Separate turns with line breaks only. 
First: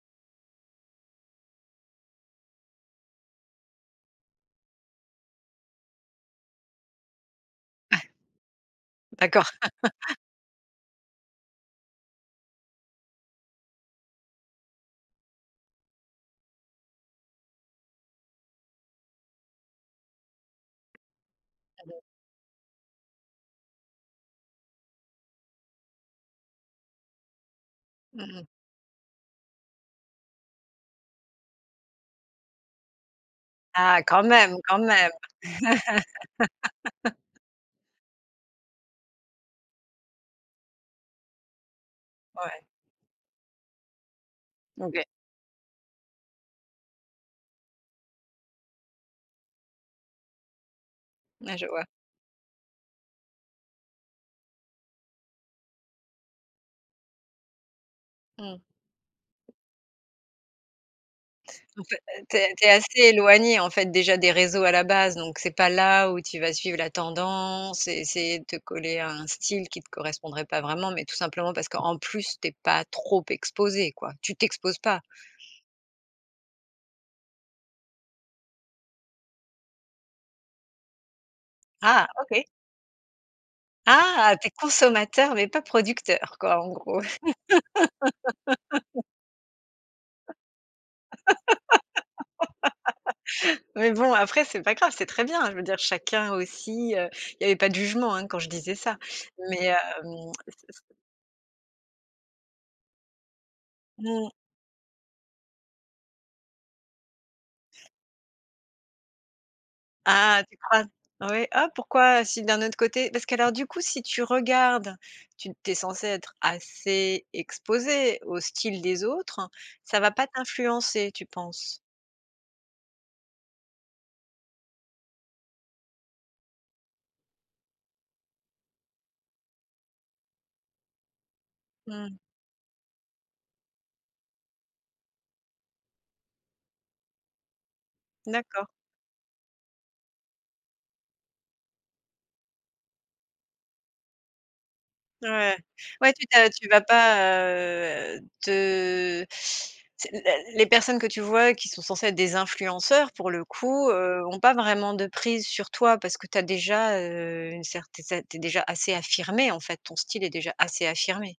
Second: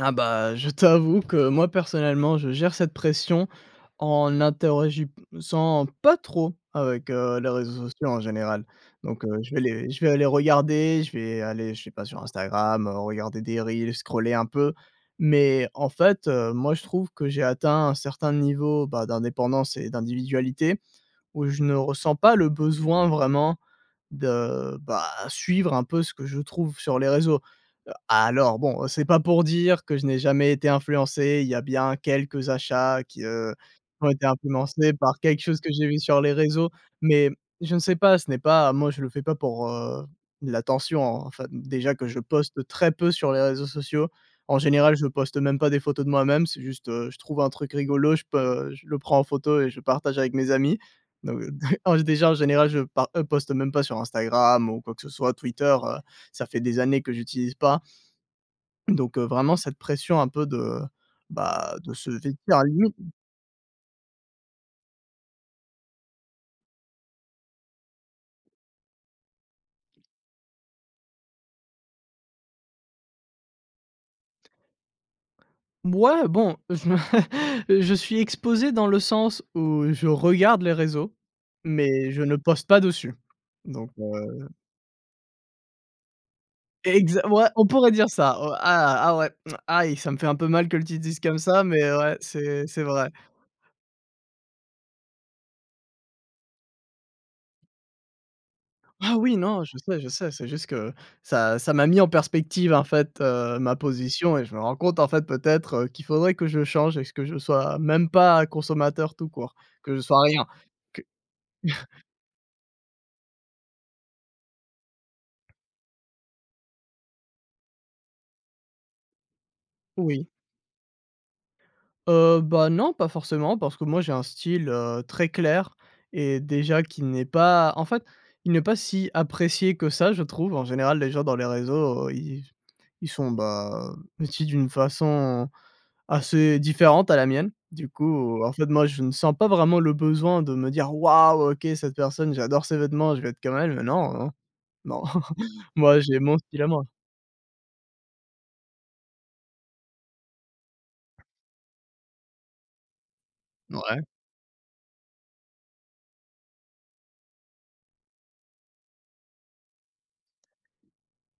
Ah bah, je t'avoue que moi, personnellement, je gère cette pression en n'interagissant pas trop avec, heu, les réseaux sociaux en général donc heu,
D'accord.
je vais les je vais aller regarder, je vais aller, je sais pas, sur Instagram, regarder des reels, scroller un peu, mais en fait, heu, moi je trouve que j'ai atteint un certain niveau, bah, d'indépendance et d'individualité où je ne
Alors
ressens pas le besoin vraiment de, bah, suivre un peu ce que je trouve sur les réseaux.
Mmh mh.
Alors bon, c'est pas pour dire que je n'ai jamais été influencé, il y a bien quelques achats qui, heu,
Ah,
qui ont
quand
été
même, quand
influencés
même.
par quelque chose que j'ai vu sur les réseaux, mais je ne sais pas. Ce n'est pas moi je le fais pas pour, heu, l'attention, en fait, déjà que je
Ouais.
poste très peu sur les réseaux sociaux. En général,
OK.
je poste même pas des photos de moi-même, c'est juste, heu, je trouve un truc rigolo, je peux je le prends en photo et je partage avec mes amis, donc
Ouais,
d
je vois.
en déjà en général, je pa heu, poste même pas sur Instagram ou quoi que ce soit, Twitter, heu, ça fait des années que j'utilise pas.
Mmh.
Donc heu, vraiment cette pression un peu de, bah,
En
de
fait,
se
tu es tu es assez
[unintelligible]
éloigné, en fait, déjà des réseaux à la base, donc c'est pas là où tu vas suivre la tendance et essayer de te coller à un style qui te correspondrait pas vraiment, mais tout simplement parce qu'en plus tu es pas trop exposé, quoi, tu t'exposes pas.
B ouais bon, je me je suis exposé dans le sens où je regarde les réseaux,
Ah!
mais je ne
OK.
poste pas dessus donc
Ah! Tu
heu
es consommateur, mais pas producteur, quoi, en gros.
Exa ouais, on pourrait dire ça. Oh! Ah! Ah ouais! Mmh, aïe, ça me fait un peu mal que tu le dises comme ça, mais ouais, c'est c'est vrai.
Mais bon après, c'est pas grave, c'est très bien, hein, je veux dire chacun aussi, heu il y avait pas de jugement, hein, quand je disais ça,
Ah oui, non,
mais
je sais, je sais,
hem,
c'est
c
juste
c
que ça ça m'a mis en perspective, en fait, heu, ma
Mmh.
position et je me rends compte, en fait, peut-être, heu, qu'il faudrait que je change et que je sois même pas consommateur tout court, que je sois
Ah,
rien,
tu crois?
que
Ouais. Ah, pourquoi si d'un autre côté parce qu'alors, du coup, si tu regardes, tu tu es censé être assez exposé au style des autres. Ça va pas
Oui.
t'influencer tu penses?
Heu, bah, non, pas forcément parce que moi j'ai un style, heu, très clair et déjà qui n'est pas en fait, il n'est pas si apprécié que ça je trouve. En général, les gens dans les réseaux,
Mmh.
heu, ils s ils sont, bah, vêtus d'une façon assez différente à la mienne. Du coup, en fait,
D'accord.
moi, je ne sens pas vraiment le besoin de me dire «Waouh! OK, cette personne, j'adore ses vêtements, je veux être comme elle», non, non,
Ouais,
moi,
ouais,
j'ai
tu tu
mon
as
style à
tu vas
moi.
pas, heu, te tu sais? Les les personnes que tu vois qui sont censées être des influenceurs pour le coup,
Ouais.
heu, ont pas vraiment de prise sur toi parce que tu as déjà, heu, une certaine c tu es déjà assez affirmé, en fait, ton style est déjà assez affirmé.